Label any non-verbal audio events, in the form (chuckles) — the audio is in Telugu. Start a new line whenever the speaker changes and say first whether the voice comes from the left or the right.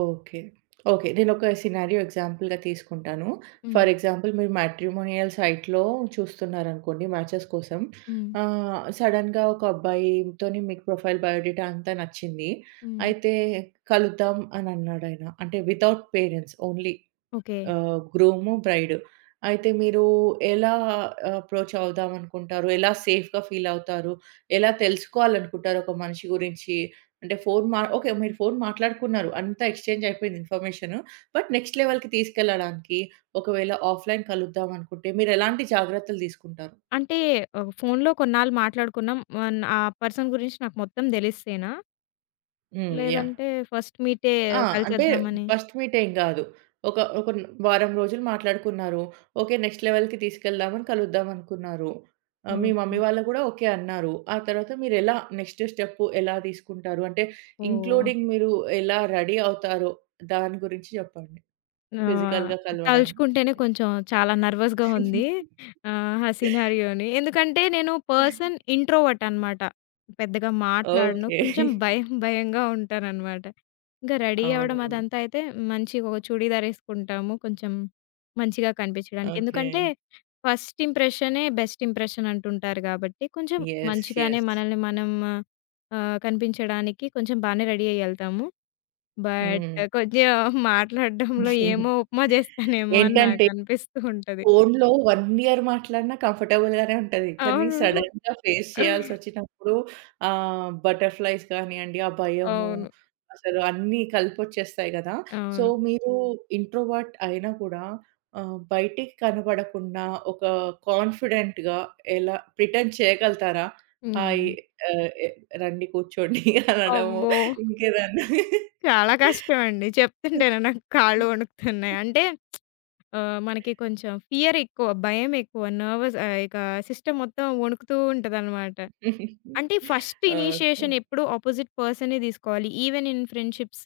right: ఓకే. ఓకే. నేనొక సినారియో ఎగ్జాంపుల్‌గా తీసుకుంటాను.
left: హ్మ్.
right: ఫర్ ఎగ్జాంపుల్ మీరు మ్యాట్రిమోనియల్ సైట్‌లో చూస్తున్నారనుకోండి, మ్యాచెస్ కోసం.
left: హ్మ్.
right: ఆహ్, సడెన్‌గా ఒక అబ్బాయి తోని మీకు ప్రొఫైల్, బయో డేటా అంతా నచ్చింది.
left: హ్మ్.
right: అయితే కలుద్దాం అనన్నాడు ఆయన. అంటే వితౌట్ పేరెంట్స్ ఓన్లీ
left: ఓకే.
right: ఆహ్, గ్రూము, బ్రైడు. అయితే మీరు ఎలా అప్రోచ్ అవుదామనుకుంటారు? ఎలా సేఫ్‌గా ఫీలవుతారు? ఎలా తెలుసుకోవాలనుకుంటారు ఒక మనిషి గురించి? అంటే ఫోను మా ఓకే, మీరు ఫోను మాట్లాడుకున్నారు. అంతా ఎక్స్‌చేంజ్ అయిపోయింది ఇన్ఫర్మేషను. బట్ నెక్స్ట్ లెవెల్‌కి తీసుకెళ్లడానికి ఒకవేళ ఆఫ్లైన్ కలుద్దామనుకుంటే మీరు ఎలాంటి జాగ్రత్తలు దీసుకుంటారు?
left: అంటే ఆహ్, ఫోను‌లో కొన్నాళ్ళు మాట్లాడుకున్నాం మొ ఆ పర్సన్ గురించి నాకు మొత్తం దెలిస్తేనా?
right: హ్మ్. యాహ్!
left: లేదంటే ఫస్ట్ మీటే
right: ఆ! అంటే
left: కలిచేద్దామని.
right: ఫస్ట్ మీటేం గాదు. ఒక ఒక న్ వారం రోజులు మాట్లాడుకున్నారు. ఓకే, నెక్స్ట్ లెవెల్‌కి తీసుకెళ్దామని కలుద్దామనుకున్నారు. ఆహ్, మీ మమ్మీ
left: ఓకే.
right: వాళ్ళు గూడా ఓకే అన్నారు. ఆ తరువాత మీరెలా నెక్స్టు స్టెపు ఎలా దీసుకుంటారు? అంటే
left: ఓహ్!
right: ఇంక్లూడింగ్ మీరు ఎలా రెడీ అవుతారో, దాని గురించి చెప్పండి
left: ఆ!
right: ఫిజికల్‌గా కలవడానికి?
left: తలుచుకుంటేనే కొంచెం చాలా నర్వాస్‌గా ఉంది.
right: (giggles)
left: ఆహ్, ఆ సినారియోని, ఎందుకంటే, నేను పర్సన్ ఇంట్రోవర్ట్ అనమాట. పెద్దగా మాట్లాడను
right: ఓకే.
left: కొంచెం
right: (chuckles)
left: భయం, భయంగా ఉంటాననమాట. ఇంక రెడీ అవ్వడం
right: అవునవును.
left: అదంతైతే మంచిగా ఓ చుడీదార్ ఎసుకుంటాము, కొంచెం మంచిగా కనిపించడానికి. ఎందుకంటే,
right: ఓకే.
left: ఫస్ట్ ఇంప్రెషనే బెస్ట్ ఇంప్రెషన్‌ అంటుంటారు. గాబట్టి కొంచెం
right: యెస్.
left: మంచిగానే
right: యెస్.
left: మనల్ని మనం ఆహ్, కనిపించడానికి కొంచెం బానే రెడీ అయ్యి ఎళ్తాము. బట్
right: హ్మ్.
left: కొంచెం మాట్లాడడంలో ఏమో,
right: (chuckles)
left: ఉప్మా జేస్తానేమో అని
right: ఏంటంటే
left: నాకనిపిస్తూంటది.
right: ఫోనులో 1 ఇయర్ మాట్లాడినా కంఫర్టబుల్ గానే ఉంటది. కానీ
left: అవును.
right: సడెన్‌గా ఫేస్ చేయాల్సోచ్చినప్పుడు, ఆహ్, బటర్ ఫ్లై‌స్ గానియండి, ఆ భయము
left: అవును.
right: అసలు అన్ని కలిపొచ్చేస్తాయి గదా! సో,
left: అవును.
right: మీరు ఇంట్రోవర్ట్ అయినా కూడా ఆహ్, బయటికి కనపడకుండా ఒక కాన్ఫిడెంట్‌గా ఎలా ప్రిటెండ్ చేయగలుగుతారా? హాయి
left: హ్మ్.
right: ఆహ్, ఎ రండి కూర్చోండి అనడము.
left: అమ్మో!
right: ఇంకేదన్నా?
left: చాలా కష్టమండి.
right: హ్మ్.
left: చెప్తుంటేనే నాకు కాళ్ళు
right: హ్మ్.
left: వణుకుతున్నాయి.
right: హ్మ్.
left: అంటే (smacks lips) ఆహ్, మనకి కొంచెం ఫియరేక్కువ, భయమేక్కువ, నెర్వస్ ఆహ్, ఇక సిస్టమ్ మొత్తం వణుకుతూ ఉంటదన్నమాట. అంటే,
right: (chuckles)
left: ఫస్ట్ ఇనిషియేషన్
right: ఓకే.
left: ఎప్పుడు అపోజిట్ పర్సనే దీసుకోవాలి ఈవెన్ ఇన్ ఫ్రెండ్షిప్స్.